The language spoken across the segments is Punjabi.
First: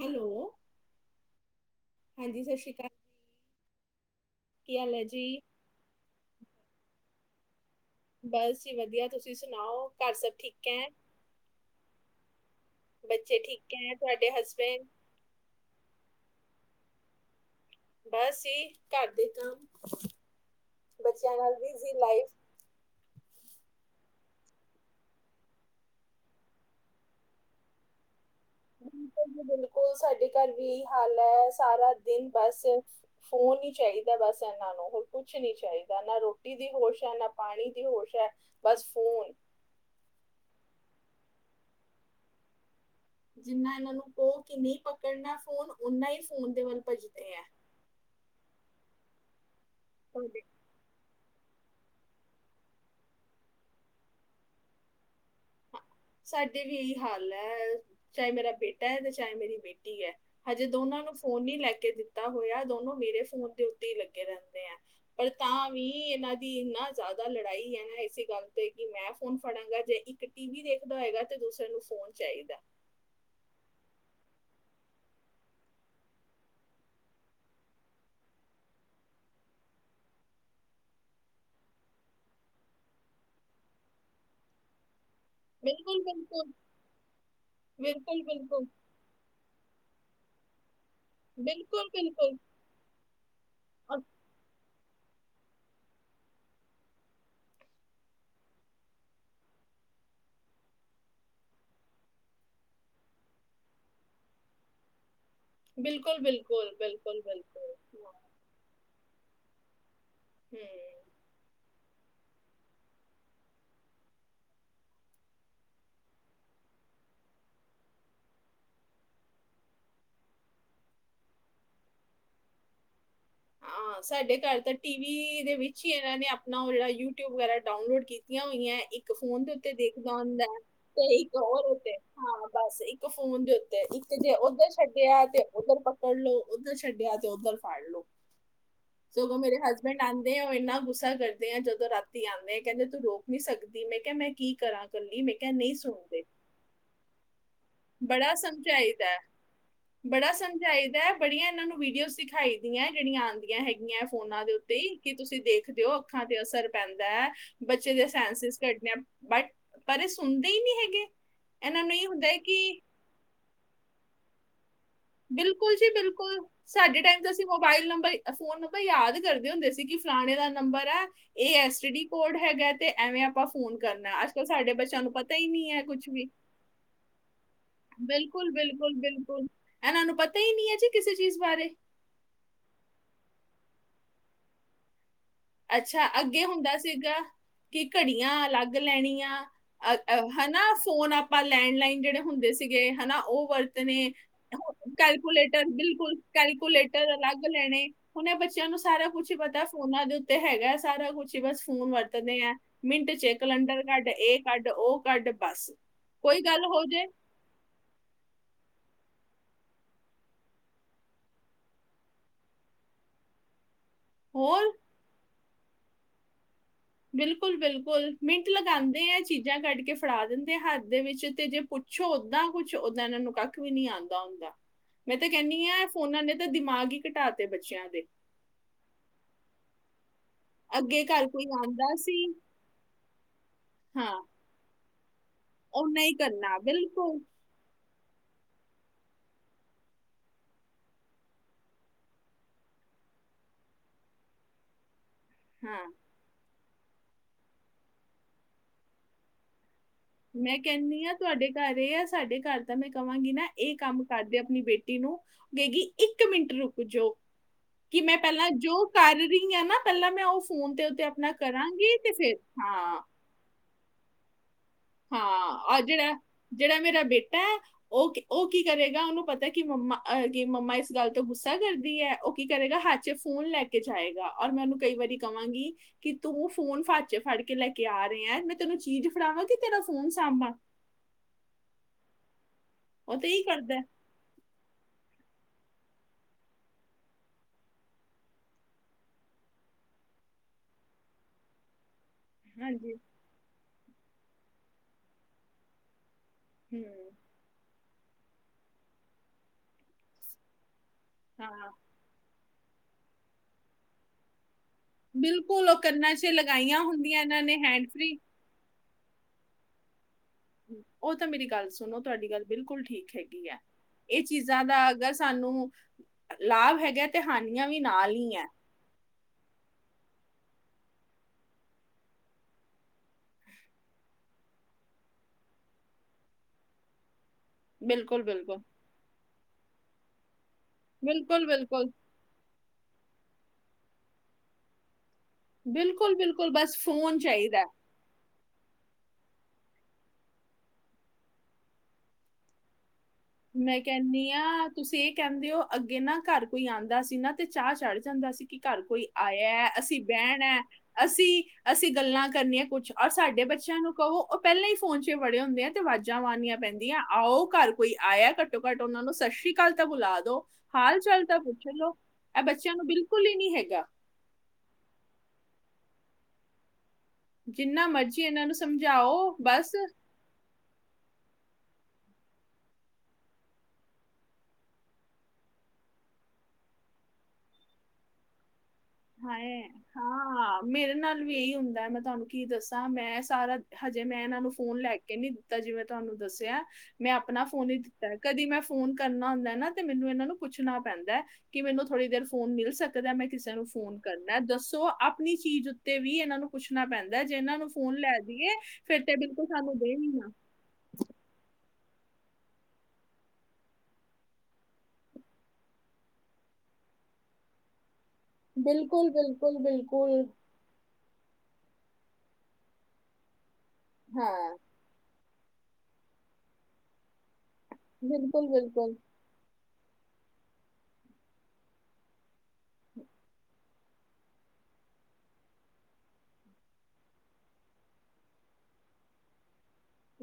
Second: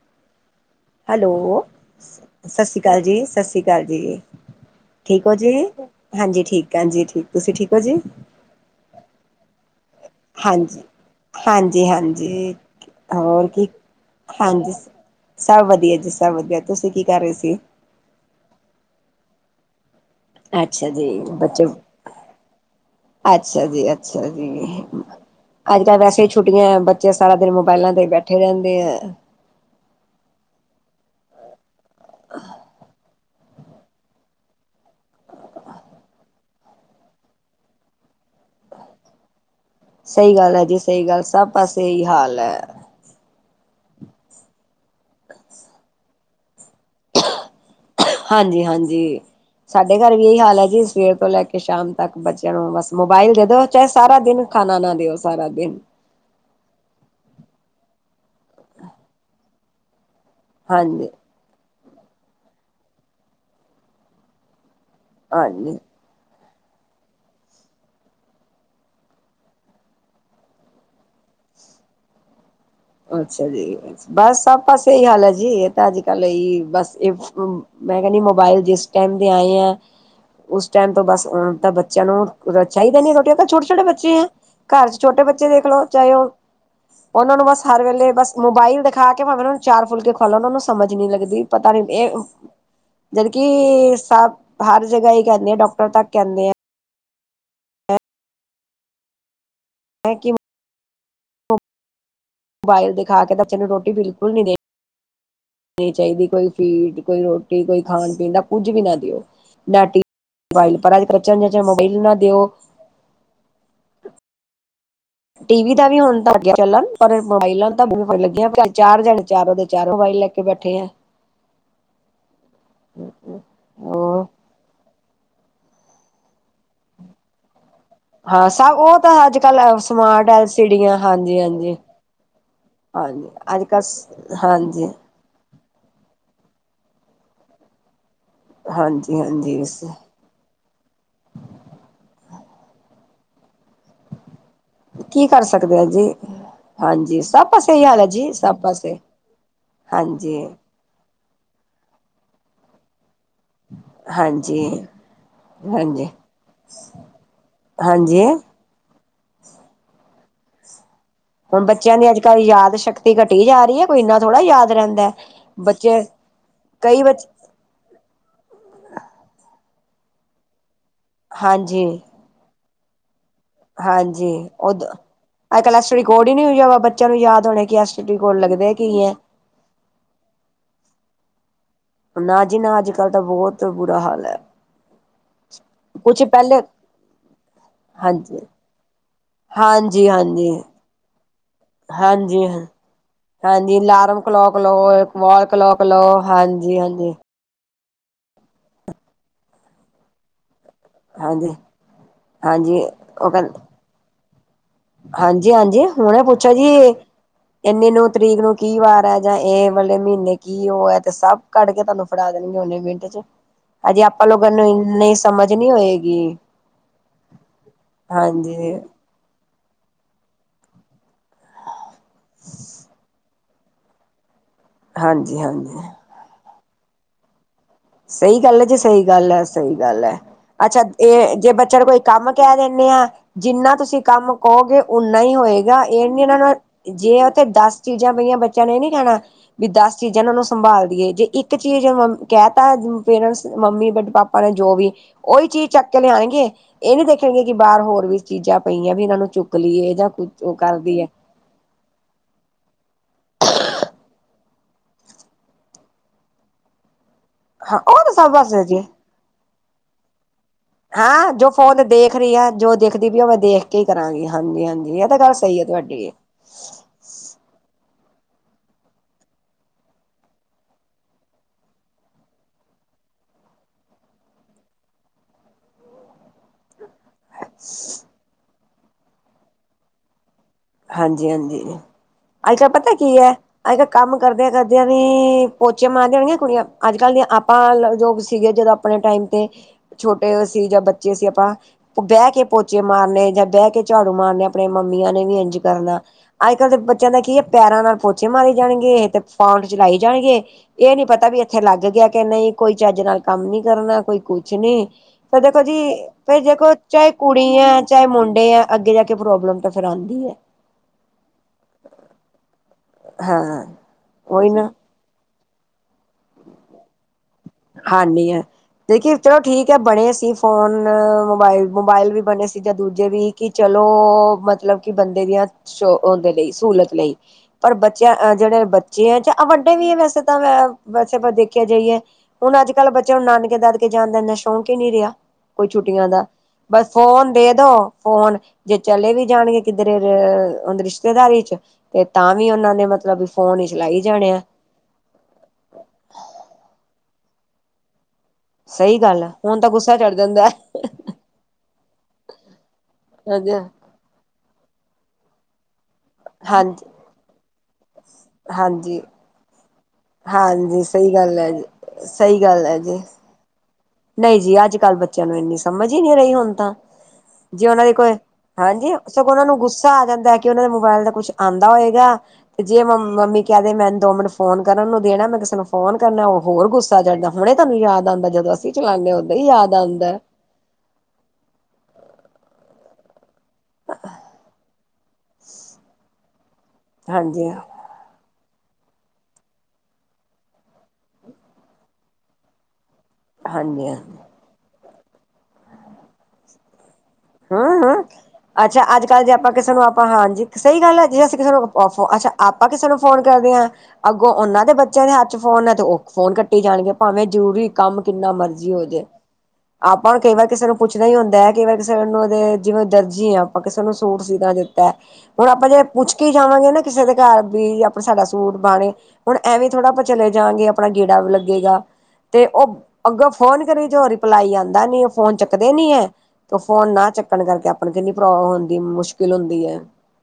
ਹੈਲੋ ਹੈਲੋ ਸਤਿ ਸਤਿ ਸ੍ਰੀ ਅਕਾਲ ਜੀ ਸਤਿ ਸ੍ਰੀ ਕਾਲ ਜੀ ਕੀ ਹਾਲ ਹੈ ਠੀਕ ਹੋ ਜੀ ਹਾਂਜੀ ਠੀਕ ਹਾਂ ਜੀ ਠੀਕ। ਤੁਸੀ ਠੀਕ ਹੋ ਜੀ? ਬਸ ਜੀ ਵਧੀਆ ਤੁਸੀ ਸੁਨਾਓ। ਹਾਂਜੀ-ਹਾਂਜੀ-ਹਾਂਜੀ ਬੱਚੇ ਹੋਰ ਕੀ ਠੀਕ ਹੈ, ਤੁਹਾਡੇ ਹਾਂਜੀ ਹਸਬੈਂਡ? ਸ ਸਭ ਵਧੀਆ ਜੀ ਸਭ ਵ ਬਈ ਤੁਸੀ ਕੀ ਕਰ ਰਹੇ ਸੀ। ਬਸ ਇਹੀ ਘਰ ਦੇ ਕੰਮ ਅੱਛਾ ਜੀ ਬੱਚਿਆਂ ਨਾਲ ਬੱਚੋ ਬਿਜ਼ੀ ਲਾਈਫ। ਅੱਛਾ ਜੀ ਅੱਛਾ ਜੀ ਹੁ ਹੁ ਅੱਜ ਕੱਲ ਵੈਸੇ ਵੀ ਛੁੱਟੀਆਂ ਬੱਚੇ ਸਾਰਾ ਦਿਨ ਮੋਬਾਇਲਾਂ ਤੇ ਹੀ ਬੈਠੇ ਰਹਿੰਦੇ ਆ। ਬਿਲਕੁਲ ਜੀ ਬਿਲਕੁਲ ਸਾਡੇ ਘਰ ਵੀ ਇਹੀ ਹਾਲ ਐ ਸਾਰਾ ਦਿਨ ਬਸ ਫ ਫੋਨ ਈ ਚਾਹੀਦਾ ਬਸ ਇਹਨਾਂ ਨੂੰ ਹੋਰ ਕੁਛ ਨੀ ਚਾਹੀਦਾ ਨਾ ਰੋਟੀ ਦੀ ਹੋਸ਼ ਆ ਨਾ ਪਾਣੀ ਦੀ ਹੋਸ਼ ਆ ਬਸ ਫੋਨ। ਸਹੀ ਗੱਲ ਐ ਜੀ ਸਹੀ ਗੱਲ ਸਭ ਪਾਸੇ ਇਹੀ ਹਾਲ ਐ। ਜਿੰਹਨਾਂ ਇਹਨਾਂ ਨੂੰ ਕਹੋ ਕਿ ਨਈਂ ਪਕੜਨਾ ਫੋਨ ਓਹਨਾਂ ਹੀ ਫੋਨ ਦੇ ਵਲ੍ਹ [unintelligible] ਹਾਂਜੀ, ਹਾਂਜੀ ਜੀ ਸਾਡੇ ਘਰ ਵੀ ਇਹੀ ਹਾਲ ਹੈ ਜੀ ਸੁਵੇਰ ਤੋਂ ਲੇ ਕੇ ਸ਼ਾਮ ਤੱਕ ਬੱਚਿਆਂ ਨੂੰ ਬਸ ਮੋਬਾਇਲ ਦੇ ਦੋ ਚਾਹੇ ਸਾਰਾ ਦਿਨ ਖਾਨਾ ਨਾ ਦਿਓ, ਸਾਰਾ ਦਿਨ। ਸਾਡੇ ਵੀ ਇਹੀ ਹਾਲ ਐ, ਚਾਹੇ ਮੇਰਾ ਬੇਟਾ ਐ ਤੇ ਚਾਹੇ ਮੇਰੀ ਬੇਟੀ ਐ। ਹਜੇ ਦੋਨਾਂ ਨੂੰ ਫੋਨ ਨੀਂ ਲੈ ਕ ਕੇ ਦਿੱਤਾ ਹੋਇਆ ਦੋਨੋਂ ਮੇਰੇ ਫੋਨ ਦੇ ਉੱਤੇ ਈ ਲੱਗੇ ਰਹਿੰਦੇ ਆ। ਪਰ ਤਾਂ ਹਾਂਜੀ-ਹਾਂਜੀ। ਵੀ ਇਹਨਾਂ ਤੇ ਇੰਨਾ ਜ਼ਿਆਦਾ ਲੜਾਈ ਐ ਨਾ, ਇਸੇ ਗੱਲ ਤੇ ਕਿ ਮੈਂ ਫੋਨ ਫੜਾਂਗਾ, ਜੇ ਇੱਕ ਟੀ ਵੀ ਦੇਖ ਹੈਗਾ ਤੇ ਦੂਸਰੇ ਨੂੰ ਫੋਨ ਚਾਹੀਦਾ। ਅੱਛਾ ਜੀ, ਬਸ ਸਭ ਪਾਸੇ ਇਹੀ ਹਾਲ ਏ ਜੀ, ਇਹ ਤਾਂ ਅੱਜ ਕਲ ਅਈ ਬਸ ਮੈਂ ਕਹਿੰਦੀ ਮੋਬਾਇਲ ਜਿਸ ਟਾਈਮ ਦੇ ਆਏ ਆ, ਉਸ ਟਾਈਮ ਤੋਂ ਬਸ ਅ ਤਾਂ ਬੱਚਿਆਂ ਨੂੰ, ਚਾਈਦਾ ਨੀਂ ਰੋਟੀ, ਛੋਟੇ-ਛੋਟੇ ਬੱਚੇ ਐਂ ਘਰ ਚ ਛੋਟੇ ਬੱਚੇ ਦੇਖ ਲਓ, ਬਿਲਕੁਲ ਚਾਹੇ ਉਹ ਬਿਲਕੁਲ ਉਹਨਾਂ ਨੂੰ ਬਸ ਵੇਲੇ ਬਿਲਕੁਲ ਬਸ ਬਿਲਕੁਲ ਮੋਬਾਇਲ ਦਿਖਾ ਕੇ ਭਾਵੇਂ ਉਨ੍ਹਾਂ ਨੂੰ ਚਾਰ ਫੁਲਕੇ ਖਵਾਲਨ [unintelligible] ਸਮਝ ਨਹੀਂ ਲੱਗਦੀ। ਪਤਾ ਨੀ ਬਿਲਕੁਲ ਇਹ, ਬਿਲਕੁਲ ਜਦ ਕੀ ਅਹ ਸਭ ਹਰ ਜਗ੍ਹਾ ਹੀ ਕਹਿੰਦੇ ਆ, ਡਾਕਟਰ ਤੱਕ ਕਹਿੰਦੇ ਆਂ। ਕਿ ਮੋਬਾਇਲ ਦਿਖਾ ਕੇ ਬੱਚੇ ਨੂੰ ਰੋਟੀ ਬਿਲਕੁਲ ਨੀਂ ਦੇਣੀ। ਬਿਲਕੁਲ ਚਾਈਦੀ। ਕੋਈ ਬਿਲਕੁਲ ਚੀਜ਼, ਬਿਲਕੁਲ ਕੋਈ ਰੋਟੀ, ਕੋਈ ਬਿਲਕੁਲ ਖਾਣ-ਪੀਣ, ਦਾ ਕੁੱਝ ਵੀ ਨਾ ਦਿਓ। ਡਾਟੀ ਹਮ [inaudible] ਬਚਿਆ ਨੂੰ [unintelligible] ਮੋਬਾਇਲ ਨਾ ਦੇਓ। ਟੀ ਵੀ ਦਾ ਵੀ ਹੁਣ ਆ ਗਿਆ ਚੱਲਣ, ਪਰ ਮੋਬਾਇਲਾਂ ਤਾਂ ਲੱਗੀਆਂ ਚਾਰ ਜਾਣੇ, ਚਾਰੋਂ ਦੇ ਚਾਰ ਮੋਬਾਈਲ ਲੈ ਕੇ ਬੈਠੇ ਆ। ਉਹ ਟੀ ਵੀ ਦੇ ਵਿੱਚ ਹੀ ਇਹਨਾਂ ਨੇ ਆਪਣਾ ਜਿਹੜਾ ਯੂਟਿਊਬ ਵਗੈਰਾ ਡਾਊਨਲੋਡ ਕੀਤੀਆਂ ਹਾਂ ਹੋਈਆਂ। ਸਭ ਉਹ ਇੱਕ ਤਾਂ ਅੱਜ ਫੋਨ ਦੇ ਕੱਲ ਉੱਤੇ ਦੇਖਦਾ ਸਮਾਰਟ ਹੁੰਦਾ ਐਲ ਐ, ਸੀ ਡੀਆਂ ਤੇ ਇੱਕ ਹਾਂਜੀ ਹੋਰ ਹਾਂਜੀ ਉੱਤੇ ਹਾਂ। ਬਸ, ਇੱਕ ਹਾਂਜੀ ਫੋਨ ਦੇ ਅੱਜ ਉੱਤੇ ਕੱਲ ਇੱਕ ਜੇ ਉੱਧਰ ਹਾਂਜੀ ਛੱਡਿਆ ਤੇ ਉੱਧਰ ਪਕੜ ਲੋ। ਉੱਧਰ ਛੱਡਿਆ, ਤੇ ਉੱਧਰ ਫੜ ਲੋੋ। ਹਾਂਜੀ ਸਗੋਂ ਮੇਰੇ ਹਾਂਜੀ ਹਸਬੈਂਡ ਆਂਦੇ ਆ, ਉਹ ਇੰਨਾ ਗੁੱਸਾ ਕਰਦੇ ਆ, ਜਦੋਂ ਰਾਤੀ ਆਂਦੇ। ਕਹਿੰਦੇ ਤੂੰ ਰੋਕ ਨੀ ਸਕਦੀ? ਮੈਂ ਕਿਹਾ ਮੈਂ ਕੀ ਕਰਾਂ ਕੱਲੀ ਕੀ ਮੈਂ ਕਰ ਕਿਹਾ ਨਹੀਂ ਸਕਦੇ ਆ ਜੀ? ਸੁਣਦੇ ਹਾਂਜੀ, ਸਭ ਪਾਸੇ ਏਹੀ ਹਾਲ ਐ ਜੀ, ਬੜਾ ਸਭ ਪਾਸੇ। ਸਮਝਾਈਦਾ ਬੜਾ ਹਾਂਜੀ। ਸਮਝਾਈਦਾ ਹੈ ਬੜੀਆਂ ਇਹਨਾਂ ਨੂੰ, ਵੀਡੀਓ ਦਿਖਾਈ ਆਂ ਜਿਹੜੀਆਂ ਹੈਗੀਆਂ ਫੋਨਾਂ ਦੇ ਹਾਂਜੀ ਉੱਤੇ, ਕਿ ਤੁਸੀਂ ਦੇਖਦੇ ਹੋ, ਹਾਂਜੀ ਅੱਖਾਂ ਤੇ ਅਸਰ ਪੈਂਦਾ ਐ, ਬੱਚੇ ਦੇ ਹਾਂਜੀ ਸੈਂਸਸ ਘਟੱਦੇ। ਬਟ ਪਰ ਇਹ ਸੁਣਦੇ ਈ ਨ੍ਹੀਂ ਹੈਗੇ। ਹੁਣ ਇਹਨਾਂ ਬੱਚਿਆਂ ਨੂੰ ਇਹ ਦੀ ਅੱਜ ਹੁੰਦਾ ਹੈ ਕੱਲ੍ਹ ਕਿ ਯਾਦ ਸ਼ਕਤੀ ਘਟੀ ਜਾ ਰਹੀ ਐ, ਕੋਈ ਇਨ੍ਹਾਂ ਥੋੜ੍ਹਾ ਯਾਦ ਰਹਿੰਦਾ। ਬਿਲਕੁਲ ਜੀ, ਬੱਚੇ ਬਿਲਕੁਲ। ਸਾਡੇ ਕਈ ਟਾਈਮ ਬੱਚੇ ਤਾਂ ਅਸੀਂ ਮੋਬਾਇਲ ਨੰਬਰ, ਫੋਨ ਨੰਬਰ ਯਾਦ ਕਰਦੇ ਹੁੰਦੇ ਸੀ। ਸੀ ਕਿ ਫਲਾਣੇ ਦਾ ਨੰਬਰ ਇਹ ਐਸ- ਹਾਂਜੀ ਟੀ- ਡੀ ਕੋਡ ਹੈਗਾ। ਤੇ ਐਵੇਂ ਆਪਾਂ ਫੋਨ ਕਰਨਾ ਹਾਂਜੀ। ਅੱਜ ਕੱਲ ਸਾਡੇ ਉਦ, ਬੱਚਿਆਂ ਨੂੰ ਪਤਾ ਹੀ ਅੱਜ- ਨਹੀਂ ਕੱਲ੍ਹ, ਹੈ ਕੁਝ ਐਸਟਡੀ ਵੀ ਕੋਡ ਹੀ ਨੀ ਹੋ ਵਾ ਬੱਚਿਆਂ ਨੂੰ ਯਾਦ ਹੋਣੇ, ਕਿ ਐਸਟਡੀ ਕੋਡ ਬਿਲਕੁਲ ਲੱਗਦੇ ਬਿਲਕੁਲ ਕੀ ਹੈ। ਬਿਲਕੁਲ ਇਹਨਾਂ ਨੂੰ ਪਤਾ ਹੀ ਨਹੀਂ ਹੈ ਜੀ ਕਿਸੇ ਚੀਜ਼ ਬਾਰੇ। ਨਾ ਜੀ ਨਾ, ਅੱਜ ਕੱਲ੍ਹ ਤਾਂ ਬਹੁਤ ਬੁਰਾ ਹਾਲ ਹੈ। ਅੱਛਾ। ਕੁਛ ਅੱਗੇ ਪਹਿਲੇ ਹੁੰਦਾ ਸੀਗਾ, ਕਿ ਘੜੀਆਂ ਹਾਂਜੀ ਅਲੱਗ ਲੈਣੀਆਂ, ਅ ਹਾਂਜੀ ਹਾਂਜੀ ਹਨਾ ਫੋਨ ਆਪਾਂ ਆਪਾਂ ਲੈਂਡ ਲਈਨ ਜਿਹੜੇ ਹਾਂਜੀ ਹੁੰਦੇ ਹਾਂ। ਸੀਗੇ, ਹਨਾਂ? ਉਹ ਹਾਂਜੀ ਵਰਤਣੇ, ਅਲਾਰਮ ਕਲੋਕ ਲਓ ਵਾਲ ਕੈਲਕੂਲੇਟਰ, ਕਲੋਕ ਬਿਲਕੁਲ ਲਓ ਹਾਂਜੀ ਹਾਂਜੀ ਕੈਲਕੂਲੇਟਰ, ਅਲੱਗ ਲੈਣੇ। ਉਹਨੇ ਬੱਚਿਆਂ ਨੂੰ ਸਾਰਾ ਕੁਛ ਹੀ ਪਤਾ ਫੋਨਾਂ ਦੇ ਤੇ ਹੈਗਾ ਸਾਰਾ ਕੁਛ ਹੀ ਹਾਂਜੀ ਬਸ ਫੋਨ ਵਰਤਦੇ ਆ ਹਾਂਜੀ ਮਿੰਟ ਚ ਉਹ ਕਹਿੰ ਕਲੰਡਰ ਘੱਢ ਇਹ ਕੱਢ ਉਹ ਕੱਢ ਹਾਂਜੀ ਬਸ ਹਾਂਜੀ ਹੁਣ ਕੋਈ ਪੁੱਛਿਆ ਜੀ ਗੱਲ ਹੋ ਜੇ ਇੰਨੇ ਨੂੰੌ ਤਰੀਕ ਨੂੰ ਕੀ ਵਾਰ ਜਾਂ ਇਹ ਮਤਲਬ ਮਹੀਨੇ ਕੀ ਉਹ ਹੈ ਤੇ ਸਭ ਕੱਢ ਕੇ ਤੁਹਾਨੂੰ ਫੜਾ ਦੇਣਗੇ ਨੇ ਮਿੰਟ ਚ ਹਜੇ ਆਪਾਂ ਲੋਕਾਂ ਨੂੰ ਹੋਰ ਇੰਨੀ ਸਮਝ ਨੀ ਹੋਏਗੀ ਬਿਲਕੁਲ ਬਿਲਕੁਲ ਮਿੰਟ ਹਾਂਜੀ ਲਗਾਉਂਦੇ ਆ ਚੀਜ਼ਾਂ ਕੱਢ ਕੇ ਫੜਾ ਦਿੰਦੇ ਹੱਥ ਦੇ ਵਿੱਚ ਤੇ ਜੇ ਪੁੱਛੋ ਓਦਾਂ ਕੁਛ ਓਦਾਂ ਇਹਨਾਂ ਨੂੰ ਕੱਖ ਵੀ ਨਹੀਂੀ ਆਉਂਦਾ ਹੁੰਦਾ ਮੈਂ ਤਾਂ ਹਾਂਜੀ ਕਹਿੰਦੀ ਹਾਂਜੀ ਹਾਂ ਫੋਨਾਂ ਨੇ ਤਾਂ ਦਿਮਾਗ ਹੀ ਘਟਾ ਸਹੀ ਗੱਲ ਹੈ ਜੀ ਸਹੀ ਗੱਲ ਹੈ ਸਹੀ ਗ ਗੱਲ ਹੈ ਅੱਛਾ ਅੱਗੇ ਘਰ ਇਹ ਕੋਈ ਜੇ ਬੱਚਿਆਂ ਨੂੰ ਆਂਦਾ ਕੋਈ ਸੀ ਕੰਮ ਕਹਿ ਦਿੰਦੇ ਆ ਜਿੰਨਾ ਤੁਸੀਂ ਹਾਂ ਕੰਮ ਕਹੋਗੇ ਨਹੀਂ ਹੋਏਗਾ ਉਹਨੇ ਇਹ ਹੀ ਨ ਇਹਨਾਂ ਨੂੰ ਕਰਨਾ ਬਿਲਕੁਲ ਜੇ ਉਥੇ ਦੱਸ ਚੀਜ਼ਾਂ ਪਈਆਂ ਬੱਚਿਆਂ ਨੇ ਇਹ ਨੀ ਕਹਿਣਾ ਵੀ ਦਸ ਚੀਜ਼ਾਂ ਉਹ ਨੂੰ ਸੰਭਾਲਦੀਏ ਜੇ ਇੱਕ ਚੀਜ਼ ਉਹਨਾਂ ਨੂੰ ਕਹਿਤਾਂ ਤਾਂ ਪੇਰੈਂਟਸ ਮੰਮੀ ਬਟ ਪਾਪਾ ਨੇ ਜੋ ਵੀ ਉਓਹੀ ਚੀਜ਼ ਹਾਂ ਚੱਕ ਕੇ ਲਿਆਉਣਗੇ ਇਹ ਨੀ ਦੇਖਣਗੇ ਕਿ ਬਾਹਰ ਹੋਰ ਵੀ ਚੀਜ਼ਾਂ ਪਈਆਂ ਵੀ ਇਹਨਾਂ ਨੂੰ ਚੁੱਕ ਲਈਏ ਜਾਂ ਕੁ ਉਹ ਮੈਂ ਕਰਦੀ ਕਹਿੰਦੀ ਹੈ ਹਾਂ ਤੁਹਾਡੇ ਘਰ ਇਹ ਆ ਸਾਡੇ ਘਰ ਤਾਂ ਮੈਂ ਕਵਾਂਗੀ ਨਾ ਇਹ ਕੰਮ ਕਰਦੇ ਆਪਣੀ ਬੇਟੀ ਨੂੰ ਗਏਗੀ ਇੱਕ ਮਿੰਟ ਰੁਕ ਜਾਓ ਹਾਂ ਉਹ ਕਿ ਤਾਂ ਮੈਂ ਸਭ ਪਹਿਲਾਂ ਬਸ ਜੀ ਜੋ ਕਰ ਰਹੀ ਹਾਂ ਨਾ ਇਕੱਲਾ ਮੈਂ ਉਸ ਹਾਂ ਜੋ ਫੋਨ ਦੇਖ ਰਹੀ ਆ ਜੋ ਹਾਂ ਦੇਖਦੀ ਪ ਉਹ ਮੈਂ ਦੇਖ ਕੇ ਕਰਾਂਗੀ ਹਾਂਜੀ ਹਾਂਜੀ ਇਹ ਤਾਂ ਗੱਲ ਸਹੀ ਹਾਂ ਹੈ ਆ ਤੁਹਾਡੀ ਜਿਹੜਾ ਜਿਹੜਾ ਮੇਰਾ ਬੇਟਾ ਹੈ ਉਹ ਉਹ ਕੀ ਕਰੇਗਾ ਉਹਨੂੰ ਪਤਾ ਕਿ ਮੰਮਾ ਅਹ ਮੰਮਾ ਇਸ ਗੱਲ ਤੋਂ ਗੁੱਸਾ ਕਰਦੀ ਹੈ ਉਹ ਕੀ ਕਰੇਗਾ ਹੱਥ ਚ ਫੋਨ ਲੈ ਕੇ ਜਾਏਗਾ ਔਰ ਮੈਂ ਉਹਨੂੰ ਕਈ ਵਾਰੀ ਕਹਾਂਗੀ ਕਿ ਤੂੰ ਫੋਨ ਫੜ ਫੜ ਕੇ ਲੈ ਕੇ ਆ ਰਹੇ ਆ- ਤੈਨੂੰ ਚੀਜ਼ ਫੜਾਵਾਂ ਕਿ ਤੇਰਾ ਫੋਨ ਸਾਂਭਾ ਹਾਂਜੀ-ਹਾਂਜੀ! ਅੱਜ ਕੱਲ ਪਤਾ ਕੀ ਉਹ ਤੇ ਹੈ ਹੀ ਕਰਦਾ ਅੱਜ ਹੈ। ਕੱਲ ਕੰਮ ਕਰਦਿਆਂ ਕਰਦਿਆਂ ਵੀ ਪੋਚੇ ਮਾਰਦੇ ਹੋਣਗੀਆਂ ਕੁੜੀਆਂ ਅੱਜ ਕੱਲ ਦੀਆਂ ਆਪਾਂ ਜੋ ਸੀਗੇ ਜਦੋਂ ਆਪਣੇ ਟਾਈਮ ਤੇ ਛੋਟੇ ਸੀ ਜਾਂ ਬੱਚੇ ਸੀ ਆਪਾਂ ਬਹਿ ਕੇ ਪੋਚੇ ਹਾਂਜੀ ਮਾਰਨੇ ਜਾਂ ਬਹਿ ਕੇ ਝਾੜੂ ਮਾਰਨ ਆਪਣੇ ਮੰਮੀਆਂ ਨੇ ਵੀ ਇੰਝ ਕਰਨਾ। ਅੱਜ-ਕੱਲ੍ਹ ਦੇ ਹੂੰ ਬੱਚਿਆਂ ਦਾ ਕੀ ਹੈ ਪੈਰਾਂ ਨਾਲ ਪੋਚੇ ਮਾਰੇ ਜਾਣਗੇ ਤੇ ਫੌਂਨ ਚਲਾਈ ਜਾਣਗੇ। ਇਹ ਨੀ ਪਤਾ ਵੀ ਇੱਥੇ ਹਾਂ ਲੱਗ ਗਿਆ ਕੇ ਨਹੀਂ ਕੋਈ ਚੱਜ ਨਾਲ ਕੰਮ ਨੀ ਕਰਨਾ ਕੋਈ ਕੁਛ ਕੁਛ ਨੀ ਫਿਰ ਦੇਖੋ ਬਿਲਕੁਲ ਜੀ ਉਹ ਕੰਨਾਂ 'ਚ ਫੇਰ ਦੇਖੋ ਲਗਾਈਆਂ ਚਾਹੇ ਹੁੰਦੀਆਂ ਇਹਨਾਂ ਕੁੜੀ ਨੇ ਆ ਹੈਂਡ ਚਾਹੇ ਫ੍ਰੀ ਮੁੰਡੇ ਆ ਅੱਗੇ ਜਾ ਕੇ ਪ੍ਰੋਬਲਮ ਤਾਂ ਫਿਰ ਆਂਦੀ ਹੈ। ਉਹ ਤਾਂ ਮੇਰੀ ਗੱਲ ਸੁਣੋ ਤੁਹਾਡੀ ਗੱਲ ਬਿਲਕੁਲ ਠੀਕ ਹੈਗੀ ਹੈ ਹਾਂ ਇਹ ਉਹੀ ਨਾ ਚੀਜ਼ਾਂ ਦਾ ਅਗਸ ਸਾਨੂੰ ਲਾਭ ਹੈਗਾ। ਤੇ ਹਾਨੀਆਂ ਵੀ ਨਾਲ ਹੀ ਹੈ ਹਾਨਿਆ ਦੇਖੀ ਚਲੋ ਠੀਕ ਹੈ ਬਣੇ ਸੀਂ ਫੋਨ ਮੋਬਾਇਲ ਮੋਬਾਇਲ ਵੀ ਬਣੇ ਸੀ ਜਾਂ ਦੂਜੇ ਵੀ ਕਿ ਚਲੋ ਮਤਲਬ ਕਿ ਬੰਦੇ ਦੀਆਂ ਉਹਦੇ ਲਈ ਸਹੂਲਤ ਲਈ ਪਰ ਬਿਲਕੁਲ ਬੱਚਿਆਂ ਬਿਲਕੁਲ ਜਿਹੜੇ ਬੱਚੇ ਹੈ ਜਾਂ ਵੱਡੇ ਵੀ ਹੈ ਵੈਸੇ ਤਾਂ ਵੈਲ ਆਹ- ਵੈਸੇ ਆਪਾਂ ਬਿਲਕੁਲ ਦੇਖਿਆ ਬਿਲਕੁਲ ਜਾਈਏ ਹੁਣ ਅੱਜ ਕੱਲ੍ਹ ਬੱਚਿਆਂ ਨੂੰ ਨਾਨਕੇ ਦਾਦਕੇ ਜਾਣ ਦਾ ਇੰਨਾ ਸ਼ੌਕ ਹੀ ਨਹੀ ਰਿਹਾ। ਕੋਈ ਛੁੱਟੀਆਂ ਬਿਲਕੁਲ ਦਾ ਬਿਲਕੁਲ ਬਸ ਫੋਨ ਦੇ ਚਾਹੀਦਾ ਹੈ। ਦੋ ਫੋਨ ਜੇ ਚਲੇ ਵੀ ਜਾਣਗੇ ਕਿਧਰੇ ਅਹ ਰਿਸ਼ਤੇਦਾਰੀ ਚ ਤੇ ਤਾਂ ਵੀ ਉਹਨਾਂ ਨੇ ਮਤਲਬ ਫੋਨ ਹੀ ਮੈਂ ਚਲਾਈ ਜਾਣੇ ਕਹਿੰਦੀ ਆ ਹਾਂ ਤੁਸੀਂ ਇਹ ਕਹਿੰਦੇ ਹੋ ਅੱਗੇ ਨਾ ਘਰ ਕੋਈ ਆਦਾ ਸੀ ਨਾ ਤੇ ਚਾਹ ਚੜ ਜਾਂਦਾ ਸੀ ਕਿ ਘਰ ਸਹੀ ਕੋਈ ਗੱਲ ਆ ਹੁਣ ਆਇਆ ਤਾਂ ਗੁੱਸਾ ਅਸੀਂ ਚੜ ਬਹਿਣ ਹੈ ਅਸੀਂ ਅਸੀਂ ਗੱਲਾਂ ਕਰਨੀਆਂ ਕੁਛ ਔਰ ਸਾਡੇ ਜਾਂਦਾ ਬੱਚਿਆਂ ਨੂੰ ਕਹੋ ਉਹ ਪਹਿਲਾਂ ਹੀ ਫੋਨ ਬੜੇ ਹੁੰਦੇ ਆ ਆਵਾਜ਼ਾਂ ਮਾਰਨੀਆਂ ਹਾਂਜੀ, ਪੈਂਦੀਆਂ ਆਓ ਘਰ ਕੋਈ ਆਇਆ ਘੱਟੋ ਘੱਟ ਉਹਨਾ ਹਾਂਜੀ, ਨੂੰ ਸਤਿ ਸ੍ਰੀ ਅਕਾਲ ਤਾਂ ਬੁਲਾ ਦੋ ਹਾਂਜੀ ਹਾਲ ਸਹੀ ਚਾਲ ਗੱਲ ਤਾਂ ਹੈ ਜੀ। ਪੁੱਛ ਲੋ ਸਹੀ ਇਹ ਗੱਲ ਬੱਚਿਆਂ ਹੈ ਨੂੰ ਜੀ, ਬਿਲਕੁਲ ਹੀ ਨਹੀਂ ਹੈਗਾ ਨਹੀਂ ਜੀ ਅੱਜ ਕੱਲ੍ਹ ਬੱਚਿਆਂ ਨੂੰ ਇੰਨੀ ਸਮਝ ਹੀ ਨਹੀਂ ਰਹੀ ਹੁਣ ਤਾਂ ਜੇ ਉਹਨਾਂ ਜਿੰਨਾ ਦੀ ਕੋਈ ਮਰਜ਼ੀ ਇਹਨਾਂ ਨੂੰ ਹਾਂਜੀ ਸਗੋਂ ਸਮਝਾਓ ਉਹਨਾਂ ਨੂੰ ਬਸ ਗੁੱਸਾ ਆ ਜਾਂਦਾ ਹੈ ਕਿ ਉਹਨਾਂ ਦੇ ਮੋਬਾਇਲ ਦਾ ਕੁਛ ਆਉਂਦਾ ਹੋਏਗਾ ਤੇ ਜੇ ਮੰਮੀ ਕਹਿ ਦੇ ਮੈਨੂੰ ਦੋ ਮਿੰਟ ਫੋਨ ਕਰਨ ਨੂੰ ਦੇਣਾ ਮੈਂ ਕਿਸੇ ਨੂੰ ਫੋਨ ਕਰਨਾ ਉਹ ਹੋਰ ਗੁੱਸਾ ਚੜਦਾ ਹੁਣੇ ਤੁਹਾਨੂੰ ਯਾਦ ਆਉਂਦਾ ਜਦੋਂ ਅਸੀਂ ਚਲਾਉਂਦੇ ਉਦੋਂ ਹੀ ਹੈ ਯਾਦ ਆਉਂਦਾ। ਹਾਂ ਮੇਰੇ ਨਾਲ ਵੀ ਇਹੀ ਹੁੰਦਾ ਮੈਂ ਤੁਹਾਨੂੰ ਕੀ ਦੱਸਾਂ ਮੈਂ ਸਾਰਾ ਹਜੇ ਮੈਂ ਇਹਨਾਂ ਨੂੰ ਫੋਨ ਲੈ ਕੇ ਨੀ ਦਿੱਤਾ ਜਿਵੇਂ ਤੁਹਾਨੂੰ ਦੱਸਿਆ ਮੈਂ ਆਪਣਾ ਹਾਂਜੀ, ਫੋਨ ਹੀ ਦਿੱਤਾ ਕਦੀ ਮੈਂ ਫੋਨ ਕਰਨਾ ਹੁੰਦਾ ਨਾ ਤੇ ਮੈਨੂੰ ਇਹਨਾਂ ਨੂੰ ਪੁੱਛਣਾ ਪੈਂਦਾ ਹੈ ਕਿ ਮੈਨੂੰ ਥੋੜੀ ਦੇਰ ਫੋਨ ਮਿਲ ਸਕ। ਕਦ ਮੈਂ ਕਿਸੇ ਨੂੰ ਫੋਨ ਹਾਂਜੀ। ਕਰਨਾ ਦੱਸੋ। ਆਪਣੀ ਚੀਜ਼ ਉੱਤੇ ਵੀ ਇਹਨਾਂ ਨੂੰ ਪੁੱਛਣਾ ਪੈਂਦਾ। ਹੈ। ਜੇ ਇਹਨਾਂ ਨੂੰ ਹਮ ਫੋਨ ਹਮ ਲੈ ਦਈਏ ਅੱਛਾ ਫਿਰ ਅੱਜ ਤੇ ਕੱਲ੍ਹ ਜੇ ਬਿਲਕੁਲ ਆਪਾਂ ਕਿਸੇ ਸਾਨੂੰ ਨੂੰ ਆਪਾਂ ਦੇਣੀ ਨਾ ਹਾਂਜੀ ਸਹੀ ਗੱਲ ਹੈ ਜੇ ਅਸੀਂ ਕਿਸੇ ਨੂੰ ਉਹ ਅੱਛਾ ਆਪਾਂ ਕਿਸੇ ਨੂੰ ਫੋਨ ਕਰਦੇ ਹਾਂ ਅੱਗੋਂ ਉਹਨਾਂ ਦੇ ਬੱਚਿਆਂ ਦੇ ਹੱਥ ਚ ਫੋਨ ਆ ਤੇ ਉਹ ਫੋਨ ਕੱਟੀ ਜਾਣਗੇ ਭਾਵੇਂ ਜਰੂਰੀ ਕੰਮ। ਕਿੰਨਾ ਮਰਜ਼ੀ ਹੋ ਜੇ ਆਪਾਂ ਹੁਣ ਕਈ ਵਾਰ ਕਿਸੇ ਨੂੰ ਪੁੱਛਣਾ ਹੀ ਹੁੰਦਾ ਹੈ। [unintelligible] ਨੂੰ ਉਹਦੇ ਜਿਵੇਂ ਦਰਜੀ ਆ ਆਪ। ਆਪ ਕਿਸੇ ਨੂੰ ਸੂਟ ਸੀ ਦਾ ਦਿੱਤਾ। ਹੁਣ ਆਪਾਂ ਜੇ ਪੁੱਛ ਕੇ ਹੀ ਜਾਵਾਂਗੇ ਨਾ ਕਿਸੇ ਦੇ ਘਰ ਵੀ ਆਪਣੇ ਸਾਡਾ ਸੂਟ ਬਾਣੇ ਹੁਣ ਐਵੇਂ ਥੋੜਾ ਆਪਾਂ ਚਲੇ ਜਾਾਂਗੇ ਆਪਣਾ ਗੇੜਾ ਵੀ ਲੱਗੇਗਾ ਤੇ ਉਹ ਅੱਗੋਂ ਫੋਨ ਕਰੇ ਜੋ ਰਿਪਲਾਈ ਆਉਂਦਾ ਨ ਉਹ ਫੋਨ ਚੱਕਦੇ ਨੀ ਹੈ। ਤੇ ਫੋਨ ਨਾ ਚੱਕਣ ਕਰਕੇ ਆਪਾਂ ਨੂੰ ਕਿੰਨੀ ਪ੍ਰੋਬਲਮ ਹੁੰਦੀ ਮੁਸ਼ਕਿਲ ਹੁੰਦੀ ਹੈ।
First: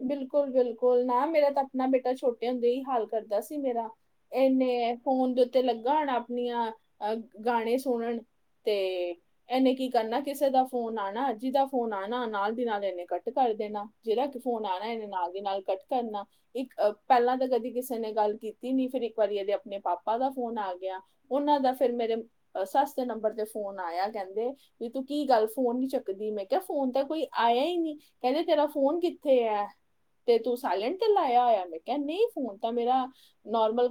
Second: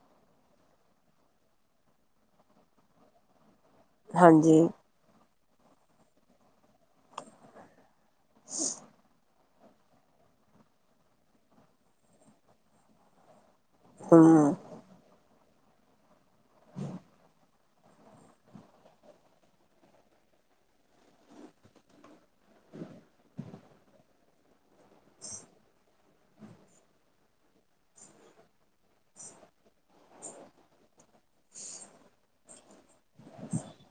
ਬਿਲਕੁਲ ਬਿਲਕੁਲ ਨਾ ਮੇਰਾ ਤਾਂ ਆਪਣਾ ਬੇਟਾ ਛੋਟੇ ਹੁੰਦੇ ਹੀ ਹਾਲ ਕਰਦਾ ਸੀ। ਮੇਰਾ ਹਾਂਜੀ ਇਨੇ ਫੋਨ ਦੇ ਉੱਤੇ ਲੱਗਾ ਹੋਣਾ। ਆਪਣੀਆਂ ਅਹ ਗਾਣੇ ਸੁਣਨ ਤੇ ਇਹਨੇ ਕੀ ਕਰਨਾ ਕਿਸੇ ਦਾ ਫੋਨ ਆਉਣਾ ਅੱਜੀ ਦਾ ਫੋਨ ਆਉਣਾ ਨਾਲ ਦੀ ਨਾਲ ਇਹਨੇ ਕੱਟ ਕਰ ਦੇਣਾ ਜਿਹੜਾ ਕਿਸ ਹਮ ਫੋਨ ਆ ਨਾ ਇਹਦੇ ਨਾਲ ਦੀ ਨਾਲ ਕੱਟ ਕਰਨਾ ਇੱਕ ਪਹਿਲਾਂ ਤਾਂ ਕਦੀ ਕਿਸੇ ਨੇ ਗੱਲ ਕੀਤੀ ਨੀ ਫਿਰ ਇੱਕ ਵਾਰੀ ਇਹਦੇ ਆਪਣੇ ਪਾਪਾ ਦਾ ਫੋਨ ਆ ਗਿਆ ਉਹਨਾਂ ਦਾ ਫਿਰ ਮੇਰੇ ਸੱਸ ਨੰਬਰ ਤੇ ਫੋਨ ਆਇਆ ਕਹਿੰਦੇ ਵੀ ਤੂੰ ਕੀ ਗੱਲ ਫੋਨ ਨੀ ਚੱਕਦੀ ਮੈਂ ਕਿਹਾ ਫੋਨ ਤਾਂ ਕੋਈ ਆਇਆ ਹੀ ਨਹੀਂ ਕਹਿੰਦੇ ਤੇਰਾ ਫੋਨ ਥੇ ਹੈ ਤੇ ਤੂੰ ਸਾਇਲੈਂਟ ਤੇ ਲਾਇਆ ਹੋਇਆ ਮੈਂ ਕਿਹਾ ਨਹੀਂ ਫੋਨ ਤਾਂ ਮੇਰਾ ਨੋਰਮਲ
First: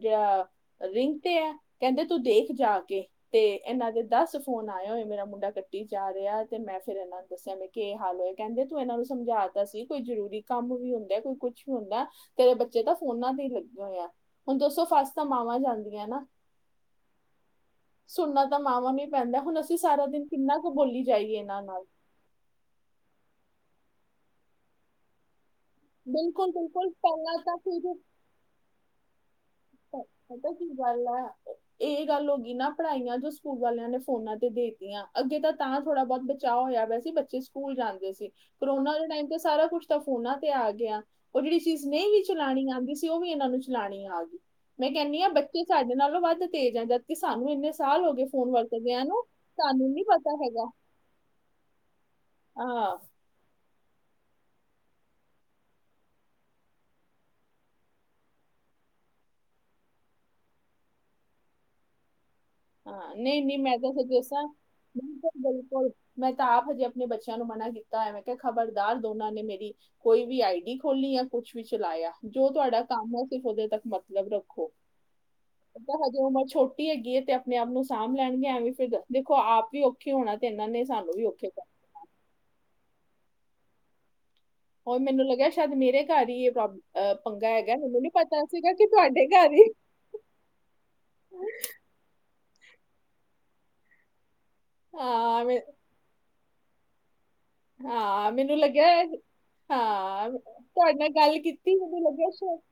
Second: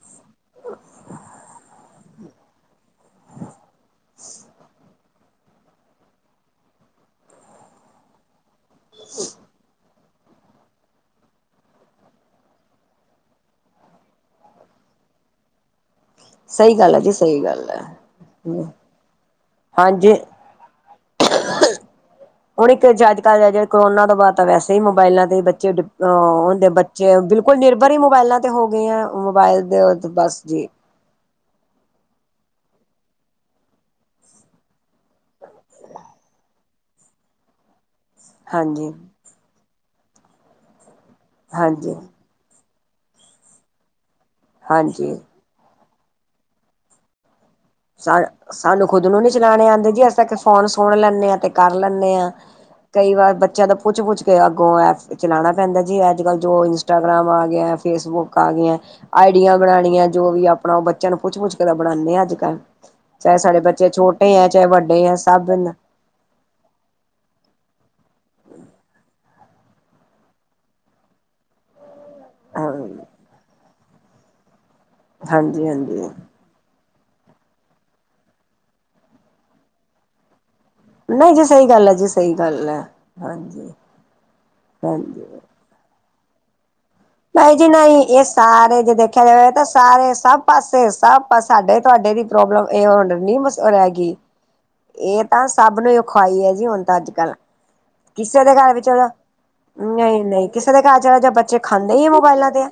ਜਿਹੜਾ ਰਿੰਗ ਤੇ ਆ ਕਹਿੰਦੇ ਤੂੰ ਦੇਖ ਜਾ ਕੇ ਤੇ ਇਹਨਾਂ ਦੇ ਦੱਸ ਫੋਨ ਆਏ ਹੋਏ ਮੇਰਾ। ਮੁੰਡਾ ਕੱਟੀ ਜਾ ਰਿਹਾ ਤੇ ਮੈਂ ਫਿਰ ਇਹਨਾਂ ਨੂੰ ਦੱਸਿਆ ਮ ਹਾਲ ਹੋਇਆ ਕਹਿੰਦੇ ਤੂੰ ਇਹਨਾਂ ਨੂੰ ਸਮਝਾ ਕੋਈ ਜਰੂਰੀ ਕੰਮ ਵੀ ਹੁੰਦਾ ਕੋਈ ਕੁੱਛ ਵੀ ਹੁੰਦਾ ਤੇਰੇ ਬੱਚੇ ਤਾਂ ਫੋਨਾ ਤੇ ਹੀ ਲੱਗੇ ਹੋਏ ਆ ਹੁਣ ਦੱਸੋ ਫਸ ਤਾਂ ਮਾਵਾਂ ਜਾਂਦੀਆਂ ਨਾ। ਸਹੀ ਗੱਲ ਹੈ ਜੀ ਸਹੀ ਗੱਲ ਹੈ ਸੁਣਨਾ ਤਾਂ ਮਾਵਾਂ ਨੂੰ ਹੀ ਪੈਂਦਾ ਹੁਣ ਅਸੀਂ ਸਾਰਾ ਹਾਂਜੀ ਦਿਨ ਕਿੰਨਾ ਕੁ ਬੋਲੀ ਜਾਈਏ ਇਹਨਾਂ ਨਾਲ ਕੋਰੋਨਾ ਤੋਂ ਬਾਅਦ ਤਾਂ ਵੈਸੇ ਹੀ ਮੋਬਾਈਲਾ ਤੇ ਬਿਲਕੁਲ ਹੁੰਦੇ ਬਿਲਕੁਲ ਬੱਚੇ ਪਹਿਲਾਂ ਬਿਲਕੁਲ ਤਾਂ ਨਿਰਭਰ ਫਿਰ ਹੀ ਮੋਬਾਇਲਾਂ ਤੇ ਹੋ ਗਏ ਆ। ਵਾਦੇਵਤ ਬੱਸ ਪਤਾ ਜੀ। ਕੀ ਗੱਲ ਆ ਇਹ ਗੱਲ ਹੋ ਗਈ ਨਾ ਪੜ੍ਹਾਈਆਂ ਜੋ ਸਕੂਲ ਵਾਲਿਆਂ ਨੇ ਫੋਨਾਂ ਤੇ ਦੇ ਅੱਗੇ ਤਾਂ ਥੋੜਾ ਬਹੁਤ ਬਚਾਓ ਹੋਇਆ। ਸੀ ਬੱਚੇ ਸਕੂਲ ਜਾਂਦੇ ਹਾਂਜੀ ਕਰੋਨਾ ਦੇ ਟਾਈਮ ਤੇ ਸਾਰਾ ਕੁਛ ਤਾਂ ਫੋਨਾ ਤੇ ਆ ਗਿਆ ਉਹ ਜਿਹੜੀ ਚੀਜ਼ ਹਾਂਜੀ ਨਹੀਂ ਵੀ ਚਲਾਉਣੀ ਆਦੀ ਉਹ ਵੀ ਇਹਨਾਂ ਨੂੰ ਚਲਾਉਣੀ ਆ ਗਈ। ਮੈਂ ਹਾਂਜੀ ਕਹਿੰਣੀ ਹਾਂ ਬੱਚੇ ਸਾਡੇ ਨਾਲੋਂ ਵੱਧ ਤੇਜ਼ ਹੈ। ਜਦਕਿ ਸਾਡੇ ਸਾਨੂੰ ਖੁਦ ਨੂੰ ਨੀ ਚਲਾਉਣੇ ਸਾਨੂੰ ਆਦੇ ਨੀ ਜੀ ਅਸੀਂ ਪਤਾ ਫੋਨ ਹੈਗਾ ਸੁਣ ਲੈਂਦੇ ਹਾਂ ਤੇ ਕਰ ਲੈਂਦੇ ਹਾਂ ਹਾਂ ਕਈ ਵਾਰ ਬੱਚਿਆਂ ਦਾ ਪੁੱਛ -ਪੁੱਛ ਕੇ ਅੱਗੋਂ ਐਪ ਚਲਾਉਣਾ ਪੈਂਦਾ ਜੀ ਅੱਜ ਕੱਲ੍ਹ ਜੋ ਇੰਸਟਾਗ੍ਰਾਮ ਆ ਗਿਆ ਫੇਸਬੁੱਕ ਆ ਗਈਆਂ ਆਈਡੀਆਂ ਬਣਾਉਣੀਆਂ ਜੋ ਵੀ ਆਪਣਾ ਉਹ ਬੱਚਿਆਂ ਨੂੰ ਪੁੱਛ -ਪੁੱਛ ਕੇ ਤਾਂ ਬਣਾਉਦੇ ਹਾਂ ਅੱਜ ਕੱਲ੍ਹ ਹਾਂ ਚਾਹੇ ਨਹੀ- ਨਹੀ ਸਾਡੇ ਮੈਂ ਬੱਚੇ ਦੱਸਾਂ ਛੋਟੇ ਹੈ ਚਾਹੇ ਵੱਡੇ ਹੈ ਬਿਲਕੁਲ- ਸਭ ਬਿਲਕੁਲ ਮੈਂ ਤਾਂ ਆਪ ਹਜੇ ਆਪਣੇ ਬੱਚਿਆਂ ਨੂੰ ਮਨਾ ਕੀਤਾ ਤਾਂ ਐਵੇਂ ਕਿਹਾ ਖਬਰਦਾਰ ਦੋਨਾਂ ਨੇ ਮੇਰੀ ਕੋਈ ਵੀ ਆਈ ਡੀ ਖੋਲੀ ਆ ਕੁਛ ਵੀ ਚਲਾਇਆ ਜੋ ਤੁਹਾਡਾ ਹਾਂ ਕੰਮ ਹੈ ਸਿਰਫ ਉਹ ਦੇ ਤੱਕ ਮਤਲਬ ਰੱਖੋ ਤਾਂ ਹਾਂਜੀ-ਹਾਂਜੀ ਹਜੇ ਉਮਰ ਛੋਟੀ ਹੈਗੀ ਹੈ। ਤੇ ਚੈਕ ਆਪਣੇ ਆਪ ਨੂੰ ਸਾਂਭ ਲੈਣਗੇ ਐਵੇਂ ਫਿਰ ਦੇਖੋ ਆਪ ਵੀ ਔਖੇ ਹੋਣਾ ਤੇ ਇਹਨਾਂ ਨੇ ਸਾਨੂੰ ਵੀ ਨਹੀਂ ਜੀ ਔਖੇ ਸਹੀ ਕਰਨਾ ਗੱਲ ਹੈ ਜੀ ਸਹੀ ਗੱਲ ਹੈ। ਹਾਂਜੀ ਹੋਰ ਹਾਂਜੀ ਮੈਨੂੰ ਲੱਗਿਆ ਸ਼ਾਇਦ ਮੇਰੇ ਹੈਗੀ ਏ ਇਹ ਪ੍ਰੋਬਲਮ ਨਹੀਂ ਜੀ ਨਹੀਂ ਇਹ ਸਾਰੇ ਜੇ ਦੇਖਿਆ ਤੁਹਾਡੇ ਜਾਵੇ ਘਰ ਤਾਂ ਹੀ ਸਾਰੇ ਸਭ ਪਾਸੇ ਸਭ ਸਾਡੇ ਤੁਹਾਡੇ ਦੀ ਪ੍ਰੋਬਲਮ ਇਹਏ ਹਣ ਨ ਮਸ ਉਹ ਰਹ ਗੀ। ਇਹ ਹਾਂ ਤਾਂ ਮੈਂ- ਸਭ ਨੂੰ ਖਵਾਈ ਹੈ। ਨਹੀ ਹੁੰਦਾ ਅੱਜ ਕੱਲ੍ਹ ਹਾਂ ਕਿਸੇ ਦੇ ਮੈਨੂੰ ਘਰ ਲੱਗਿਆ ਵਿੱਚ ਨਹੀਂ ਹਾਂ। ਨਹੀਂ ਕਿਸੇ ਦੇ ਤੁਹਾਡੇ ਘਰ ਨਾਲ ਚਲਾ ਜਾ ਗੱਲ ਬੱਚੇ ਕੀਤੀ ਖਾਂਦੇ ਕੀਹੋਜਾ ਹੀ ਆ ਲੱਗਿਆ ਹੈ। ਮੋਬਾਇਲਾਂ ਸ਼ੋਪ ਤੇ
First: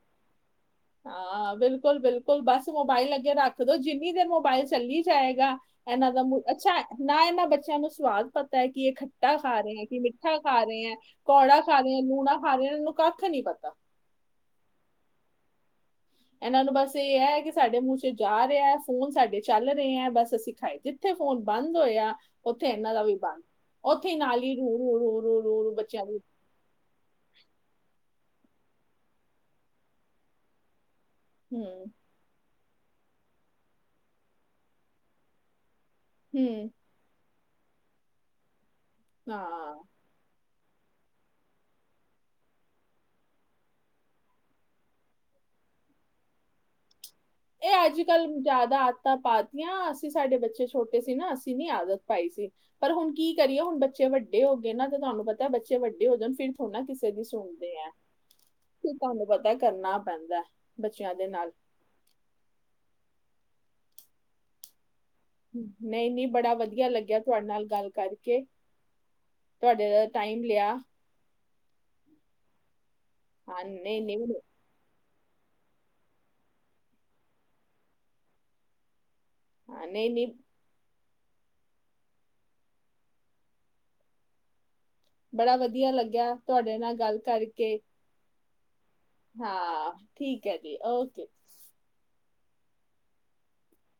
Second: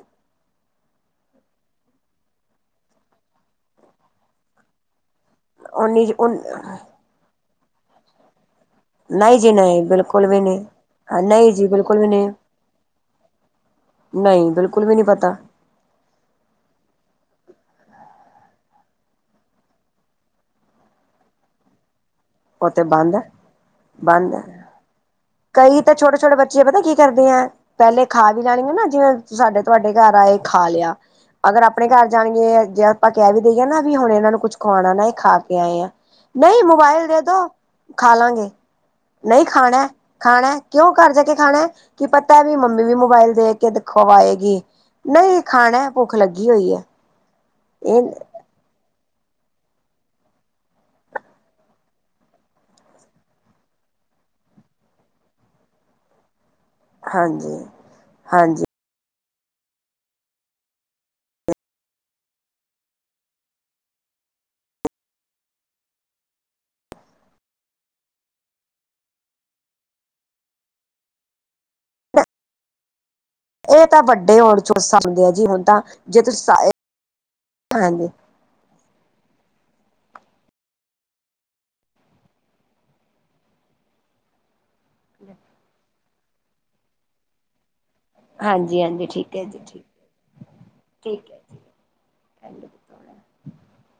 ਹਾਂ ਬਿਲਕੁਲ- ਬਿਲਕੁਲ ਬਸ ਮੋਬਾਇਲ ਅੱਗੇ ਰੱਖ ਦੋ ਜਿੰਨੀ ਦੇਰ ਮੋਬਾਇਲ ਚੱਲੀ ਜਾਏਗਾ ਓਨੀ ਇਹਨਾਂ ਦਾ ਅੱਛਾ ਨਾ ਇਹਨਾਂ ਬੱਚਾ ਇਹ ਨੂੰ ਸਵਾਦ ਪਤਾ ਏਹ ਕਿ ਇਹ ਖੱਟਾ ਨਹੀਂ ਜੀ ਖਾ ਰਹੇ ਨਹੀ ਹੈ ਕਿ ਬਿਲਕੁਲ ਮਿੱਠਾ ਵੀ ਖਾ ਰਹੇ ਹੈ ਨਹੀਨਹੀ ਕੌੜਾ ਜੀ ਖਾ ਰਹੇ ਬਿਲਕੁਲ ਹੈ ਵੀ ਲੂਣਾ ਖਾ ਰਹੇ ਹੈ ਇਹਨਾਂ ਨੂੰ ਕੱਖ ਨਹੀਂ ਪਤਾ ਨਹੀ-ਨਹੀ ਬਿਲਕੁਲ ਵੀ ਨਹੀ ਪਤਾ। ਇਹਨਾਂ ਨੂੰ ਬਸ ਇਹ ਹੈ, ਕਿ ਸਾਡੇ ਮੂੰਹ ਚ ਜਾ ਰਿਹਾ ਫੋਨ ਸਾਡੇ ਚੱਲ ਰਹੇ ਹੈ, ਬਸ ਅਸੀ ਖਾਏ ਜਿੱਥੇ ਫੋਨ ਬੰਦ ਹੋਇਆ ਉੱਥੇ ਉਹ ਤੇ ਇਹਨਾਂ ਦਾ ਵੀ ਬੰਦ ਉੱਥੇ ਹੀ ਬੰਦ-ਬੰਦ ਨਾਲ ਹੀ ਰੂ ਰੂ ਰੂ ਰੂ ਰੂ ਰੂ ਕਈ ਤਾਂ ਬੱਚਿਆਂ ਦੀ ਛੋਟੇ-ਛੋਟੇ ਬੱਚੇ ਪਤਾ ਕੀ ਕਰਦੇ ਆ ਪਹਿਲੇ ਖਾ ਵੀ ਲੈਣੀ ਆ ਨਾ ਜਿਵੇਂ ਸਾਡੇ ਤੁਹਾਡੇ ਘਰ ਆਏ ਖਾ ਲਿਆ ਅਗਰ ਹੂੰ ਆਪਣੇ ਘਰ ਜਾਣਗੇ। ਜੇ ਆਪਾਂ ਕਹਿ ਵੀ ਦੇਈਏ, ਨਾ ਵੀ ਹੁਣ ਇਹਨਾਂ ਨੂੰ ਕੁਛ ਖਾਣਾ ਨਾ ਇਹ ਖਾ ਕੇ ਆਏ ਆ। ਨਹੀਂ ਹੂੰ ਮੋਬਾਇਲ ਦੇ, ਖਾਲਾਂਗੇ, ਨਹੀਂ ਹਾਂ ਖਾਣਾ-ਖਾਣਾ, ਕਿਉਂ ਘਰ ਜਾ ਕੇ ਖਾਣਾ ਕਿ ਪਤਾ ਵੀ ਮੰਮੀ ਵੀ ਮੋਬਾਇਲ ਦੇਖ ਕੇ ਦਿਖਾ ਕੇ ਖਵਾਏਗੀ ਨਹੀਂ ਖਾਣਾ ਭੁੱਖ ਲੱਗੀ ਹੋਈ ਹੈ। ਇਹ ਅੱਜ ਕੱਲ ਜ਼ਿਆਦਾ ਤਾਂ ਪਾਤੀਆਂ ਅਸੀਂ ਸਾਡੇ ਬੱਚੇ ਛੋਟੇ ਸੀ, ਨਾ ਅਸੀਂ ਨੀ ਆਦਤ ਪਾਈ ਸੀ ਪਰ ਹੁਣ ਕੀ ਕਰੀਏ, ਹੁਣ ਬੱਚੇ ਵੱਡੇ ਹੋ ਗਏ ਨਾ ਤੇ ਤੁਹਾਨੂੰ ਪਤਾ ਬੱਚੇ ਵੱਡੇ ਹੋ ਜਾਣ ਫਿਰ ਥੋੜਾ ਨਾ ਕਿਸੇ ਦੀ ਹਾਂਜੀ ਸੁਣਦੇ ਆ। ਹਾਂਜੀ ਤੁਹਾਨੂੰ ਪਤਾ ਕਰਨਾ ਪੈਂਦਾ ਬੱਚਿਆਂ ਦੇ ਨਾਲ ਨਹੀਂ-ਨਹੀਂ ਬੜਾ ਵਧੀਆ ਲੱਗਿਆ, ਤੁਹਾਡੇ ਨਾਲ ਗੱਲ ਕਰਕੇ ਤੁਹਾਡੇ ਦਾ ਟਾਈਮ ਲਿਆ। ਹਾਂ ਇਹ ਤਾਂ ਨਹੀਂ ਨਹੀਂ ਵੱਡੇ ਹੋਣ ਚੋਂ ਸਮਦੇ ਆ ਜੀ ਹੁਣ ਤਾਂ ਜੇ ਤੁਸੀ ਨਹੀ-ਨਹੀ, ਬੜਾ ਵਧੀਆ ਲੱਗਿਆ। ਤੁਹਾਡੇ ਨਾਲ ਗੱਲ ਕਰਕੇ। ਹਾਂਜੀ, ਹਾਂਜੀ ਠੀਕ ਹੈ ਜੀ ਠੀਕ ਹਾਂ ਠੀਕ ਹੈ ਜੀ ਓਕੇ। ਐ [unintelligible]